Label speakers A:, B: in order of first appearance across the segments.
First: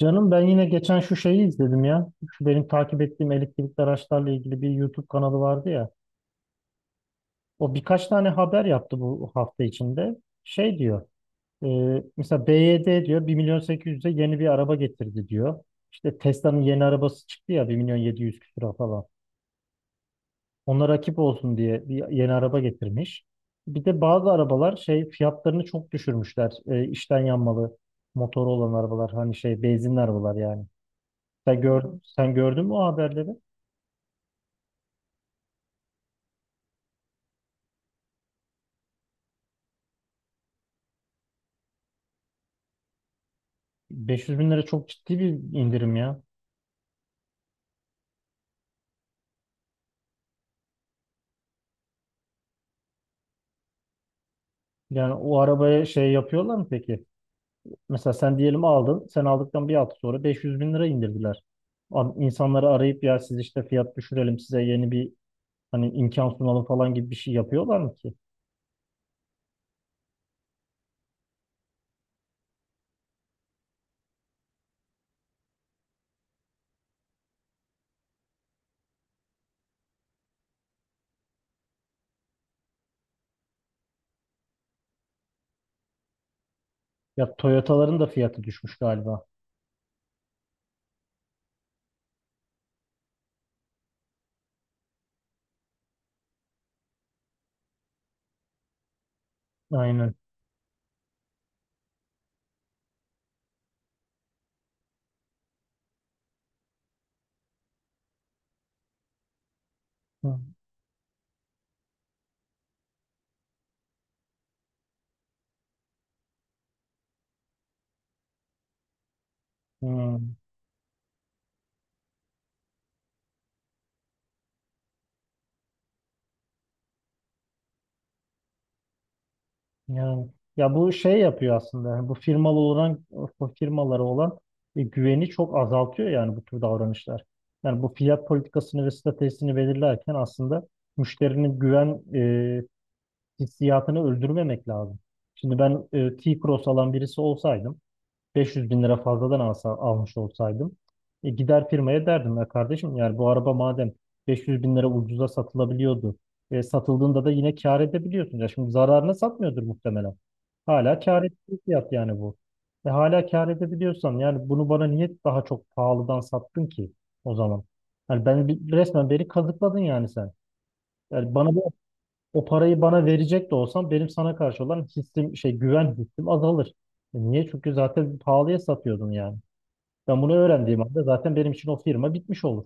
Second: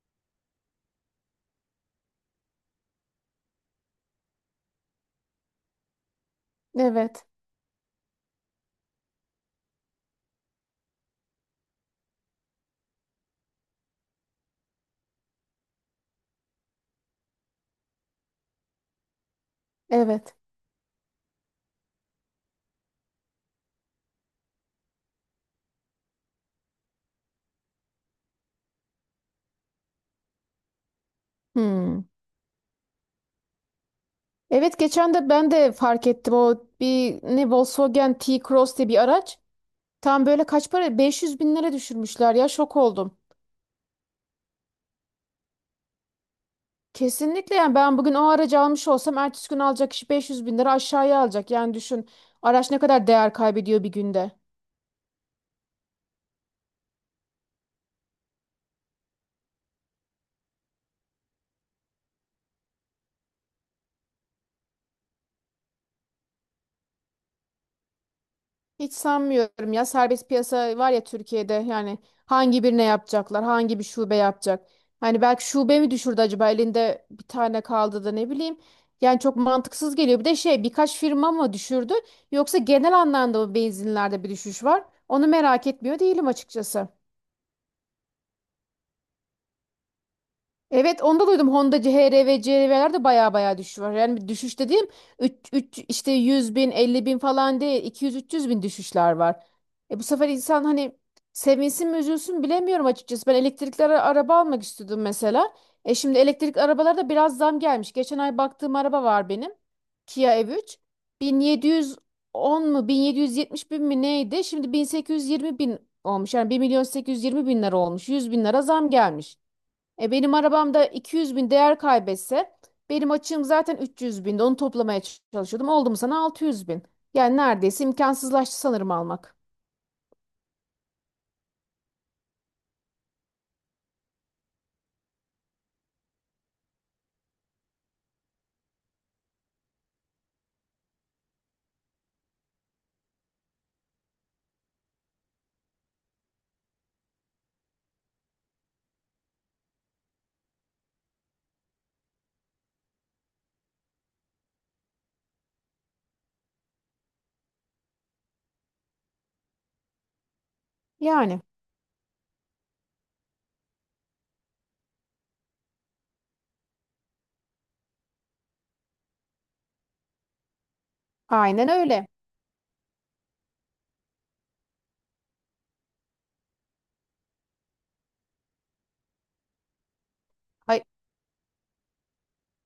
A: Canım ben yine geçen şu şeyi izledim ya. Şu benim takip ettiğim elektrikli araçlarla ilgili bir YouTube kanalı vardı ya.
B: Evet,
A: O birkaç tane haber yaptı bu hafta içinde. Şey diyor. e, Mesela BYD diyor bir milyon sekiz yüz'e yeni bir araba getirdi diyor. İşte Tesla'nın yeni arabası çıktı ya bir milyon 700 küsura falan.
B: evet.
A: Ona rakip olsun diye bir yeni araba getirmiş. Bir de bazı arabalar şey fiyatlarını çok düşürmüşler. İçten yanmalı motoru olan arabalar hani şey benzinli arabalar yani. Sen gör,
B: Hmm.
A: sen gördün mü o haberleri?
B: Evet geçen de ben de fark ettim o bir ne Volkswagen T-Cross diye bir araç. Tam böyle kaç para? 500 bin lira düşürmüşler ya şok oldum.
A: 500 bin lira çok ciddi bir indirim ya.
B: Kesinlikle yani ben bugün o aracı almış olsam ertesi gün alacak kişi 500 bin lira aşağıya alacak. Yani düşün araç ne kadar değer kaybediyor bir günde.
A: Yani o arabaya şey yapıyorlar mı peki? Mesela sen diyelim aldın. Sen aldıktan bir hafta sonra 500 bin lira indirdiler. Abi İnsanları arayıp ya siz işte fiyat düşürelim size yeni bir hani imkan sunalım falan gibi bir şey yapıyorlar mı ki?
B: Hiç sanmıyorum ya serbest piyasa var ya Türkiye'de yani hangi birine yapacaklar hangi bir şube yapacak. Hani belki şube mi düşürdü acaba elinde bir tane kaldı da ne bileyim. Yani çok mantıksız geliyor. Bir de şey birkaç firma mı düşürdü yoksa genel anlamda mı benzinlerde bir düşüş var? Onu merak etmiyor değilim açıkçası.
A: Ya Toyota'ların da fiyatı düşmüş galiba.
B: Evet onu da duydum. Honda HR ve CRV'ler de baya baya düşüş var. Yani bir düşüş dediğim 3, 3, işte 100 bin 50 bin falan değil 200-300 bin düşüşler var. E bu
A: Aynen.
B: sefer insan hani sevinsin mi üzülsün bilemiyorum açıkçası. Ben elektrikli araba almak istiyordum mesela. E şimdi elektrikli arabalarda biraz zam gelmiş. Geçen ay baktığım araba var benim. Kia
A: Hı.
B: EV3. 1710 mu 1770 bin mi neydi? Şimdi 1820 bin olmuş. Yani bir milyon 820 bin lira olmuş. 100 bin lira zam gelmiş. E
A: Hı.
B: benim arabamda 200 bin değer kaybetse benim açığım zaten 300 binde onu toplamaya çalışıyordum. Oldu mu sana 600 bin. Yani neredeyse imkansızlaştı sanırım almak.
A: Yani, ya bu şey yapıyor aslında. Yani bu firmalara olan güveni çok azaltıyor yani bu tür davranışlar. Yani bu fiyat politikasını ve stratejisini belirlerken aslında müşterinin güven hissiyatını öldürmemek lazım. Şimdi ben, T-Cross alan birisi olsaydım, 500 bin lira fazladan almış olsaydım, gider firmaya derdim ya kardeşim, yani bu araba madem 500 bin lira ucuza satılabiliyordu, satıldığında da yine kâr edebiliyorsun ya, şimdi zararına satmıyordur muhtemelen, hala kâr
B: Yani
A: ettiği fiyat yani bu. Hala kâr edebiliyorsan, yani bunu bana niye daha çok pahalıdan sattın ki o zaman? Yani ben resmen, beni kazıkladın yani sen, yani bana
B: aynen öyle.
A: o parayı bana verecek de olsam, benim sana karşı olan hissim şey, güven hissim azalır. Niye? Çünkü zaten pahalıya satıyordun yani. Ben bunu öğrendiğim anda zaten benim için o firma bitmiş olur.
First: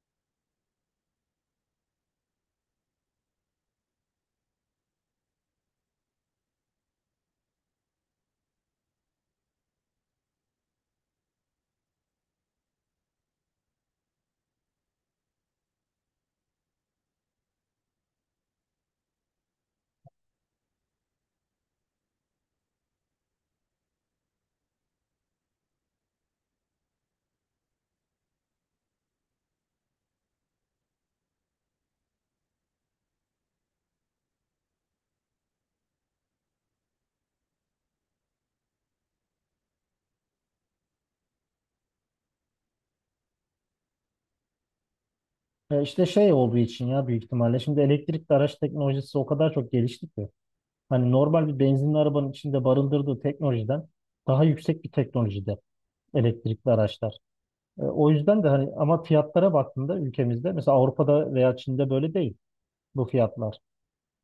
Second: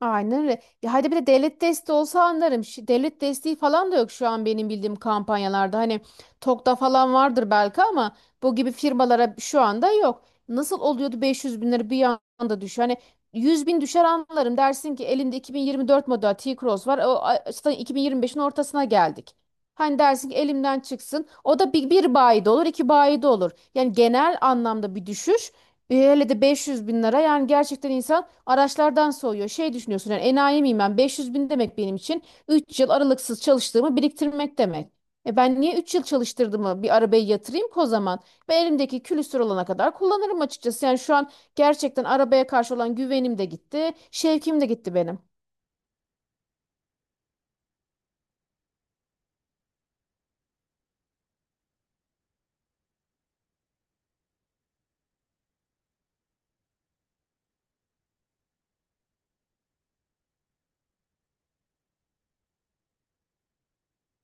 B: Aynen öyle. Ya hadi bir de devlet desteği olsa anlarım. Devlet desteği falan da yok şu an benim bildiğim kampanyalarda. Hani TOKİ'da falan vardır belki ama bu gibi firmalara şu anda yok. Nasıl oluyordu 500 bin lira bir anda düşüyor? Hani 100 bin düşer anlarım. Dersin ki elinde 2024 model T-Cross var. O, zaten 2025'in ortasına geldik. Hani dersin ki elimden çıksın. O da bir bayide olur, iki bayide olur. Yani genel anlamda bir düşüş. Hele de 500 bin lira yani gerçekten insan araçlardan soğuyor. Şey düşünüyorsun yani enayi miyim ben 500 bin demek benim için 3 yıl aralıksız çalıştığımı biriktirmek demek. E ben niye 3 yıl çalıştırdığımı bir arabaya yatırayım ki o zaman? Ben elimdeki külüstür olana kadar kullanırım açıkçası. Yani şu an gerçekten arabaya karşı olan güvenim de gitti, şevkim de gitti benim.
A: İşte şey olduğu için ya, büyük ihtimalle şimdi elektrikli araç teknolojisi o kadar çok gelişti ki. Hani normal bir benzinli arabanın içinde barındırdığı teknolojiden daha yüksek bir teknolojide elektrikli araçlar. O yüzden de hani, ama fiyatlara baktığında ülkemizde, mesela Avrupa'da veya Çin'de böyle değil bu fiyatlar.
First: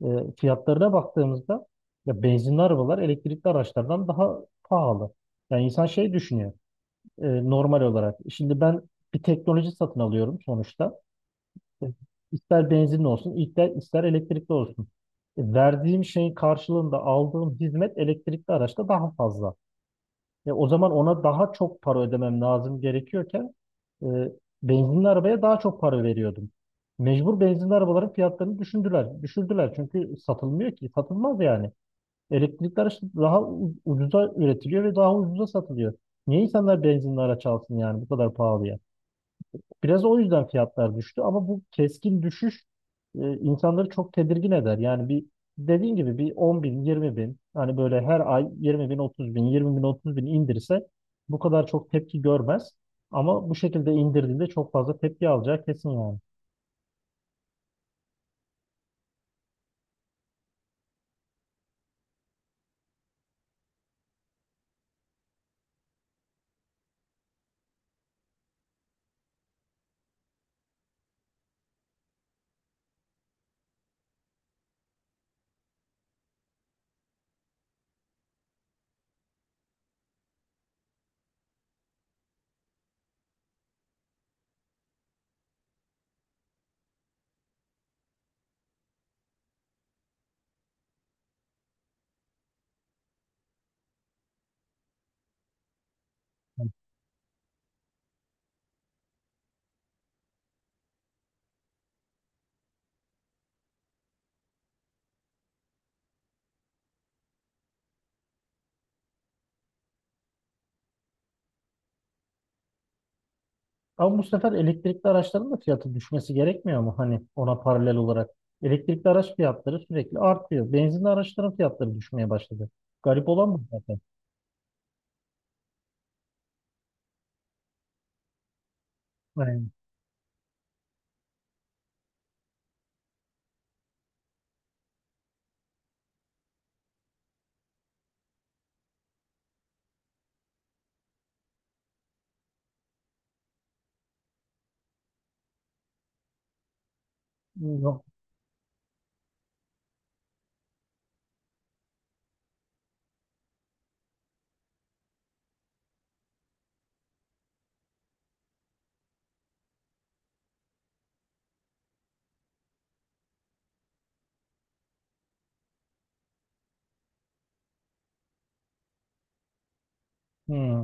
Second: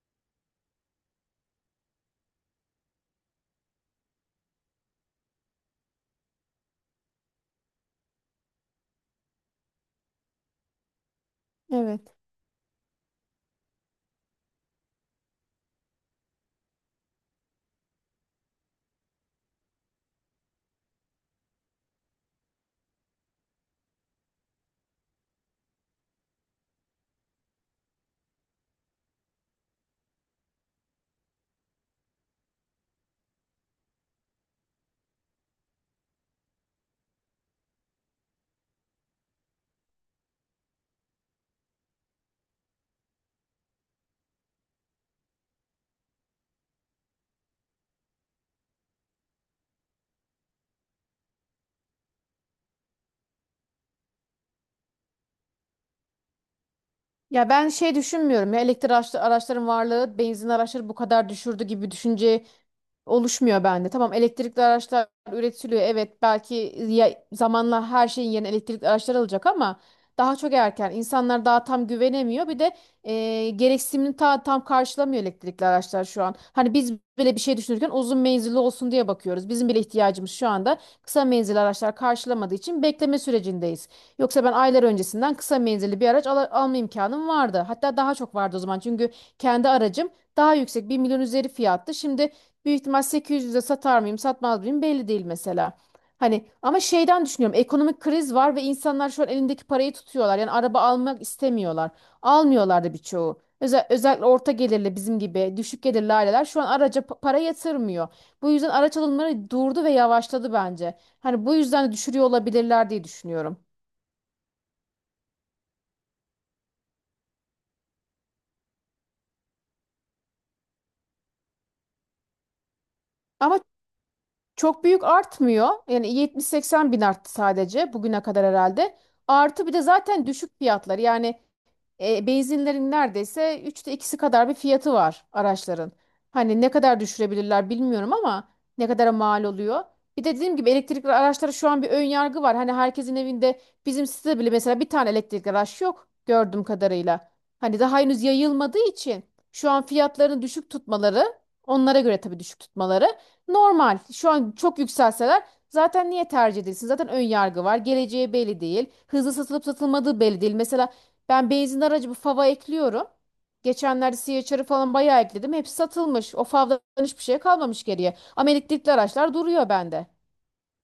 A: E, Fiyatlarına baktığımızda ya benzinli arabalar elektrikli araçlardan daha pahalı. Yani insan şey düşünüyor normal olarak. Şimdi ben bir teknoloji satın alıyorum sonuçta. E,
B: Evet.
A: İster benzinli olsun, ister elektrikli olsun. Verdiğim şeyin karşılığında aldığım hizmet elektrikli araçta daha fazla. Ya o zaman ona daha çok para ödemem lazım gerekiyorken, e, benzinli arabaya daha çok para veriyordum. Mecbur benzinli arabaların fiyatlarını düşündüler. Düşürdüler çünkü satılmıyor ki. Satılmaz yani. Elektrikli araç daha ucuza üretiliyor ve daha ucuza satılıyor. Niye insanlar benzinli araç alsın yani bu kadar pahalıya? Biraz o yüzden fiyatlar düştü ama bu keskin düşüş insanları çok tedirgin eder. Yani bir, dediğin gibi, bir 10 bin, 20 bin hani böyle her ay 20 bin, 30 bin, 20 bin, 30 bin indirse bu kadar çok tepki görmez. Ama bu şekilde indirdiğinde çok fazla tepki alacağı kesin yani.
B: Ya ben şey düşünmüyorum ya elektrik araçların varlığı benzin araçları bu kadar düşürdü gibi düşünce oluşmuyor bende. Tamam elektrikli araçlar üretiliyor evet belki zamanla her şeyin yerine elektrikli araçlar alacak ama daha çok erken. İnsanlar daha tam güvenemiyor bir de gereksinimini tam karşılamıyor elektrikli araçlar şu an. Hani biz bile bir şey düşünürken uzun menzilli olsun diye bakıyoruz. Bizim bile ihtiyacımız şu anda kısa menzilli araçlar karşılamadığı için bekleme sürecindeyiz. Yoksa ben aylar öncesinden kısa menzilli bir araç alma imkanım vardı. Hatta daha çok vardı o zaman. Çünkü kendi aracım daha yüksek bir milyon üzeri fiyattı. Şimdi büyük ihtimal 800'e satar mıyım, satmaz mıyım belli değil mesela. Hani ama şeyden düşünüyorum. Ekonomik kriz var ve insanlar şu an elindeki parayı tutuyorlar. Yani araba almak istemiyorlar. Almıyorlar da birçoğu. Özellikle orta gelirli bizim gibi düşük gelirli aileler şu an araca para yatırmıyor. Bu yüzden araç alımları durdu ve yavaşladı bence. Hani bu yüzden de düşürüyor olabilirler diye düşünüyorum.
A: Ama bu sefer elektrikli araçların da fiyatı düşmesi gerekmiyor mu? Hani ona paralel olarak. Elektrikli araç fiyatları sürekli artıyor. Benzinli araçların fiyatları düşmeye başladı. Garip olan bu
B: Ama
A: zaten.
B: çok büyük artmıyor. Yani 70-80 bin arttı sadece bugüne kadar herhalde. Artı
A: Yani,
B: bir de zaten düşük fiyatlar. Yani benzinlerin neredeyse üçte ikisi kadar bir fiyatı var araçların. Hani ne kadar düşürebilirler bilmiyorum ama ne kadara mal oluyor. Bir de dediğim gibi elektrikli araçlara şu an bir ön yargı var. Hani herkesin evinde bizim sitede bile mesela bir tane elektrikli araç yok gördüğüm kadarıyla. Hani daha
A: yok.
B: henüz yayılmadığı için şu an fiyatlarını düşük tutmaları onlara göre tabii düşük tutmaları normal. Şu an çok yükselseler zaten niye tercih edilsin? Zaten ön yargı var. Geleceği belli değil. Hızlı satılıp satılmadığı belli değil. Mesela ben benzin aracı bu fava ekliyorum. Geçenlerde CHR'ı falan bayağı ekledim. Hepsi satılmış. O favdan hiçbir şey kalmamış geriye. Ama elektrikli araçlar duruyor bende.
A: Hmm.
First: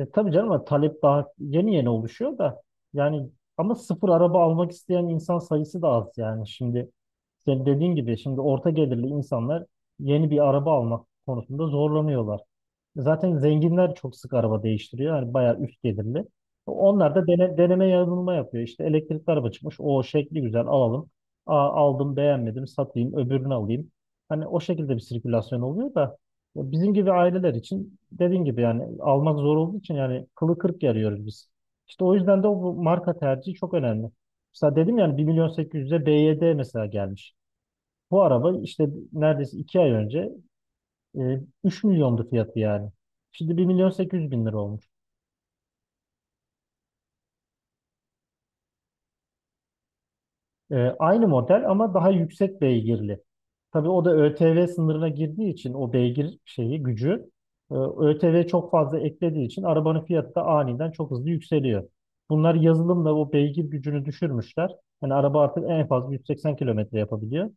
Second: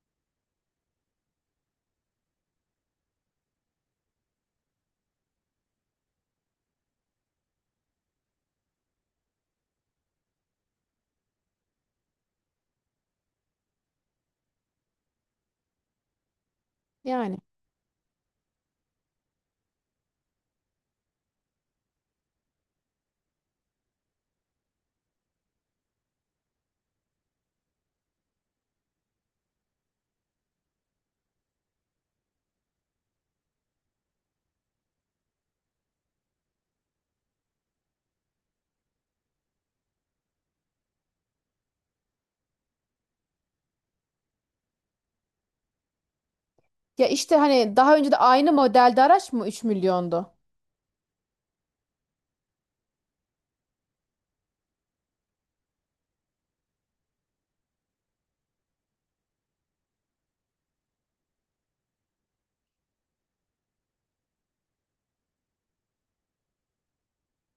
A: Tabii canım, ama talep daha yeni yeni oluşuyor da yani. Ama sıfır araba almak isteyen insan sayısı da az yani. Şimdi senin dediğin gibi, şimdi orta gelirli insanlar yeni bir araba almak konusunda zorlanıyorlar. Zaten zenginler çok sık araba değiştiriyor. Yani bayağı üst gelirli. Onlar da
B: Yani.
A: deneme yanılma yapıyor. İşte elektrikli araba çıkmış. O şekli güzel alalım. Aa, aldım beğenmedim, satayım öbürünü alayım. Hani o şekilde bir sirkülasyon oluyor da, ya bizim gibi aileler için dediğin gibi yani almak zor olduğu için, yani kılı kırk yarıyoruz biz. İşte o yüzden de bu marka tercihi çok önemli. Mesela dedim yani, bir milyon 800'e BYD mesela gelmiş. Bu araba işte neredeyse 2 ay önce e, 3 milyondu fiyatı yani. Şimdi 1 milyon 800 bin lira olmuş.
B: Ya işte hani daha önce de aynı modelde araç mı 3 milyondu?
A: Aynı model ama daha yüksek beygirli. Tabii o da ÖTV sınırına girdiği için, o beygir şeyi, gücü, ÖTV çok fazla eklediği için arabanın fiyatı da aniden çok hızlı yükseliyor. Bunlar yazılımla o beygir gücünü düşürmüşler. Yani araba artık en fazla 180 kilometre yapabiliyor.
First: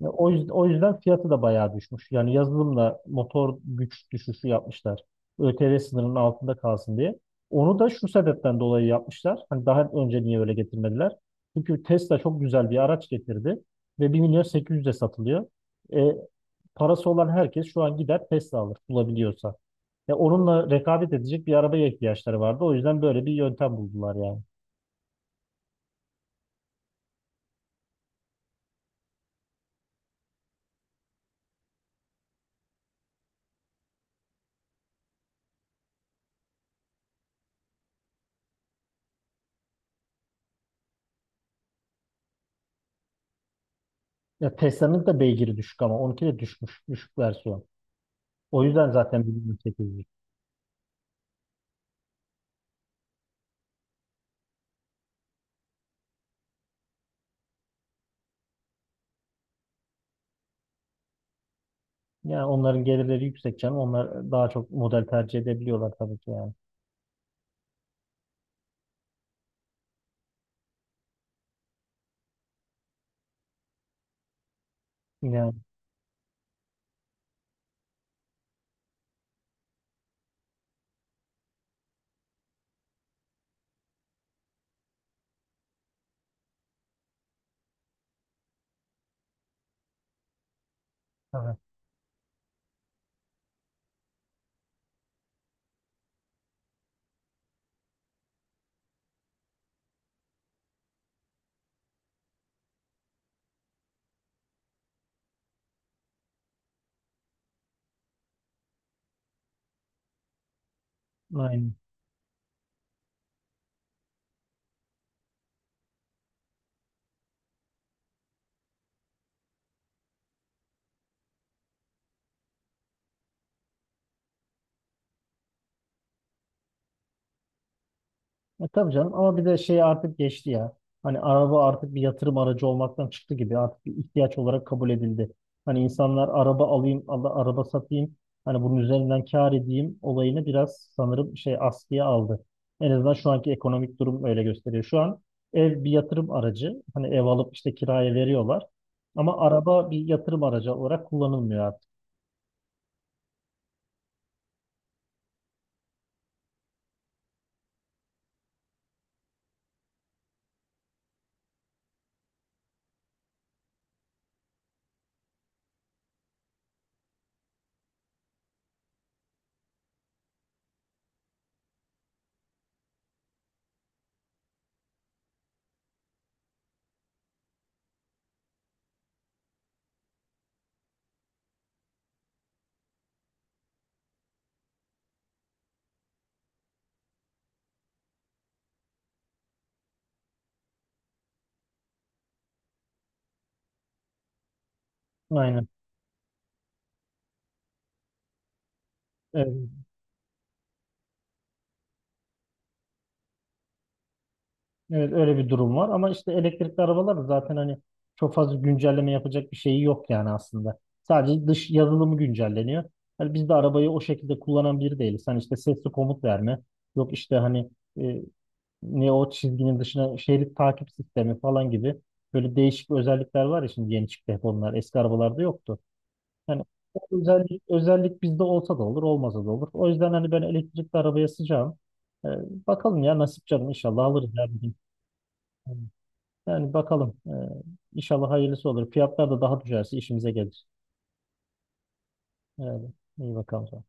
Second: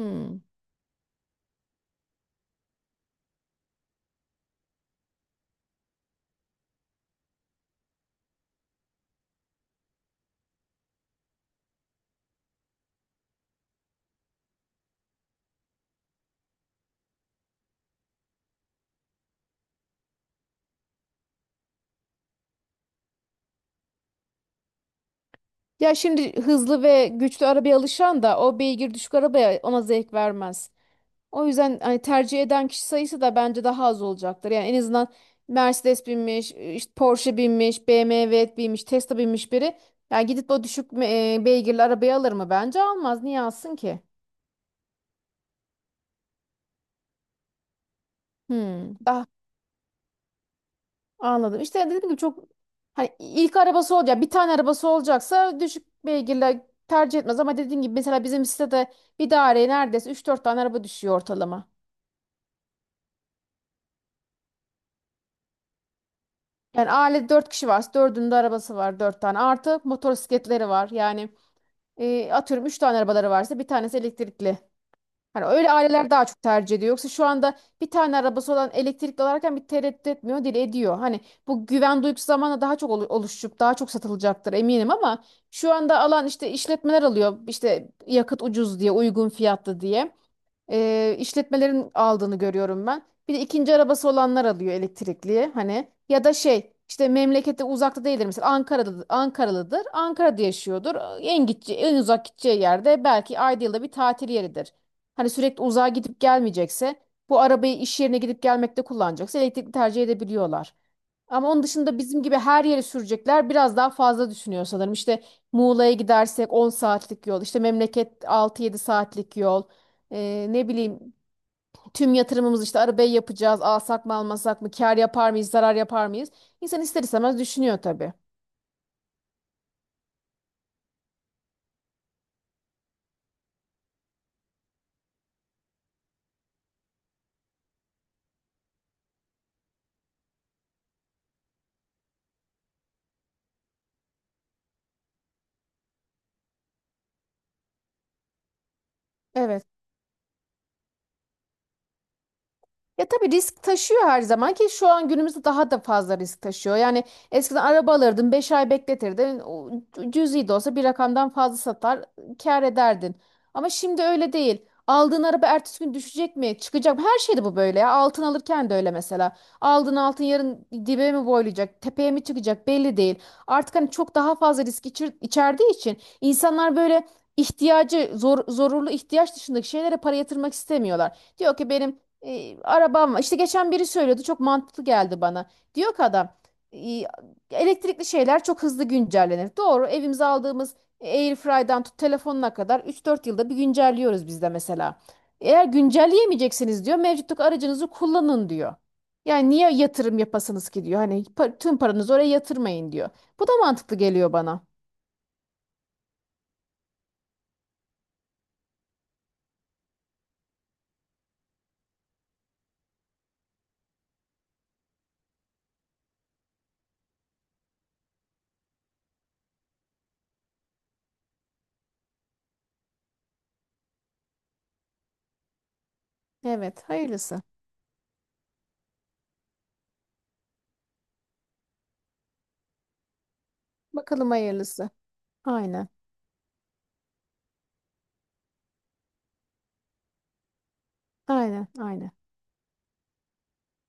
A: Ya O yüzden, o yüzden fiyatı da bayağı düşmüş. Yani yazılımla motor güç düşüşü yapmışlar. ÖTV sınırının altında kalsın diye. Onu da şu sebepten dolayı yapmışlar. Hani daha önce niye öyle getirmediler? Çünkü Tesla çok güzel bir araç getirdi ve bir milyon 800'e satılıyor. E, Parası olan herkes şu an gider Tesla alır bulabiliyorsa. Ya onunla rekabet edecek bir arabaya ihtiyaçları vardı. O yüzden böyle bir yöntem buldular yani.
B: Ya şimdi hızlı ve güçlü arabaya alışan da o beygir düşük arabaya ona zevk vermez. O yüzden hani tercih eden kişi sayısı da bence daha az olacaktır. Yani en azından Mercedes binmiş, işte Porsche binmiş, BMW binmiş, Tesla binmiş biri. Yani gidip o düşük beygirli arabayı alır mı? Bence almaz. Niye alsın ki?
A: Ya Tesla'nın da beygiri düşük, ama onunki de düşmüş, düşük versiyon. O yüzden
B: Hmm, daha
A: zaten bir milyon sekiz.
B: anladım. İşte dediğim gibi çok hani ilk arabası olacak, bir tane arabası olacaksa düşük beygirli tercih etmez. Ama dediğim gibi mesela bizim sitede bir daireye neredeyse üç dört tane araba düşüyor ortalama.
A: Yani onların gelirleri yüksek canım. Onlar daha çok model tercih edebiliyorlar tabii ki yani.
B: Yani ailede 4 kişi varsa 4'ünün de arabası var 4 tane. Artı motosikletleri var. Yani atıyorum 3 tane arabaları varsa bir tanesi elektrikli. Hani
A: Yine
B: öyle aileler daha çok tercih ediyor. Yoksa şu anda bir tane arabası olan elektrikli alırken bir tereddüt etmiyor, dil ediyor. Hani bu güven duygusu zamanla daha çok oluşup daha çok satılacaktır eminim ama şu anda alan işte işletmeler alıyor. İşte yakıt ucuz diye, uygun fiyatlı diye
A: tabii.
B: işletmelerin aldığını görüyorum ben. Bir de ikinci arabası olanlar alıyor elektrikli hani ya da şey işte memlekette uzakta değildir mesela Ankara'da Ankaralıdır Ankara'da yaşıyordur en gideceği en uzak gideceği yerde belki ayda yılda bir tatil yeridir. Hani sürekli uzağa gidip gelmeyecekse bu arabayı iş yerine gidip gelmekte kullanacaksa elektrikli tercih edebiliyorlar. Ama onun
A: Aynen.
B: dışında bizim gibi her yere sürecekler biraz daha fazla düşünüyor sanırım. İşte Muğla'ya gidersek 10 saatlik yol, işte memleket 6-7 saatlik yol. Ne bileyim tüm yatırımımız işte arabayı yapacağız, alsak mı almasak mı, kar yapar mıyız, zarar yapar mıyız? İnsan ister istemez düşünüyor tabii.
A: Tabii canım, ama bir de şey, artık geçti ya. Hani araba artık bir yatırım aracı olmaktan çıktı gibi. Artık bir ihtiyaç olarak kabul edildi. Hani insanlar araba alayım, Allah araba satayım, hani bunun üzerinden kâr edeyim olayını biraz sanırım şey askıya aldı. En azından şu anki ekonomik durum öyle gösteriyor. Şu an ev bir yatırım aracı. Hani ev alıp işte kiraya veriyorlar. Ama
B: Evet.
A: araba bir yatırım aracı olarak kullanılmıyor artık.
B: Ya tabii risk taşıyor her zaman ki şu an günümüzde daha da fazla risk taşıyor. Yani eskiden araba alırdın 5 ay bekletirdin o cüzi de olsa bir rakamdan fazla satar kâr ederdin. Ama şimdi öyle değil. Aldığın araba ertesi gün düşecek mi çıkacak mı her şeyde bu böyle ya altın alırken de öyle mesela. Aldığın altın yarın dibe mi boylayacak tepeye mi çıkacak belli değil. Artık hani çok daha fazla risk içerdiği için insanlar böyle ihtiyacı zorunlu ihtiyaç dışındaki şeylere para yatırmak istemiyorlar. Diyor ki benim arabam var. İşte geçen biri söylüyordu çok mantıklı geldi bana. Diyor ki adam e, elektrikli şeyler çok hızlı güncellenir. Doğru evimize aldığımız Airfry'dan tut telefonuna kadar 3-4 yılda bir güncelliyoruz biz de mesela. Eğer
A: Aynen.
B: güncelleyemeyeceksiniz diyor mevcuttaki aracınızı kullanın diyor. Yani
A: Evet,
B: niye yatırım yapasınız ki diyor. Hani tüm paranızı oraya yatırmayın diyor. Bu da mantıklı geliyor bana.
A: evet, öyle bir durum var, ama işte elektrikli arabalar da zaten hani çok fazla güncelleme yapacak bir şeyi yok yani aslında. Sadece dış yazılımı güncelleniyor. Hani biz de arabayı o şekilde kullanan biri değiliz. Hani işte sesli komut verme, yok işte hani, e, ne, o çizginin dışına, şerit takip sistemi falan gibi böyle değişik özellikler var ya, şimdi yeni çıktı hep onlar. Eski arabalarda yoktu. Hani
B: Evet
A: o
B: hayırlısı.
A: özellik bizde olsa da olur, olmasa da olur. O yüzden hani ben elektrikli arabaya sıcağım. Ee, Bakalım ya, nasip canım, inşallah alırız
B: Bakalım
A: ya bir gün.
B: hayırlısı.
A: Yani
B: Aynen
A: yani bakalım. İnşallah hayırlısı olur. Fiyatlar da daha düşerse işimize gelir.
B: aynen aynen.
A: Yani iyi bakalım.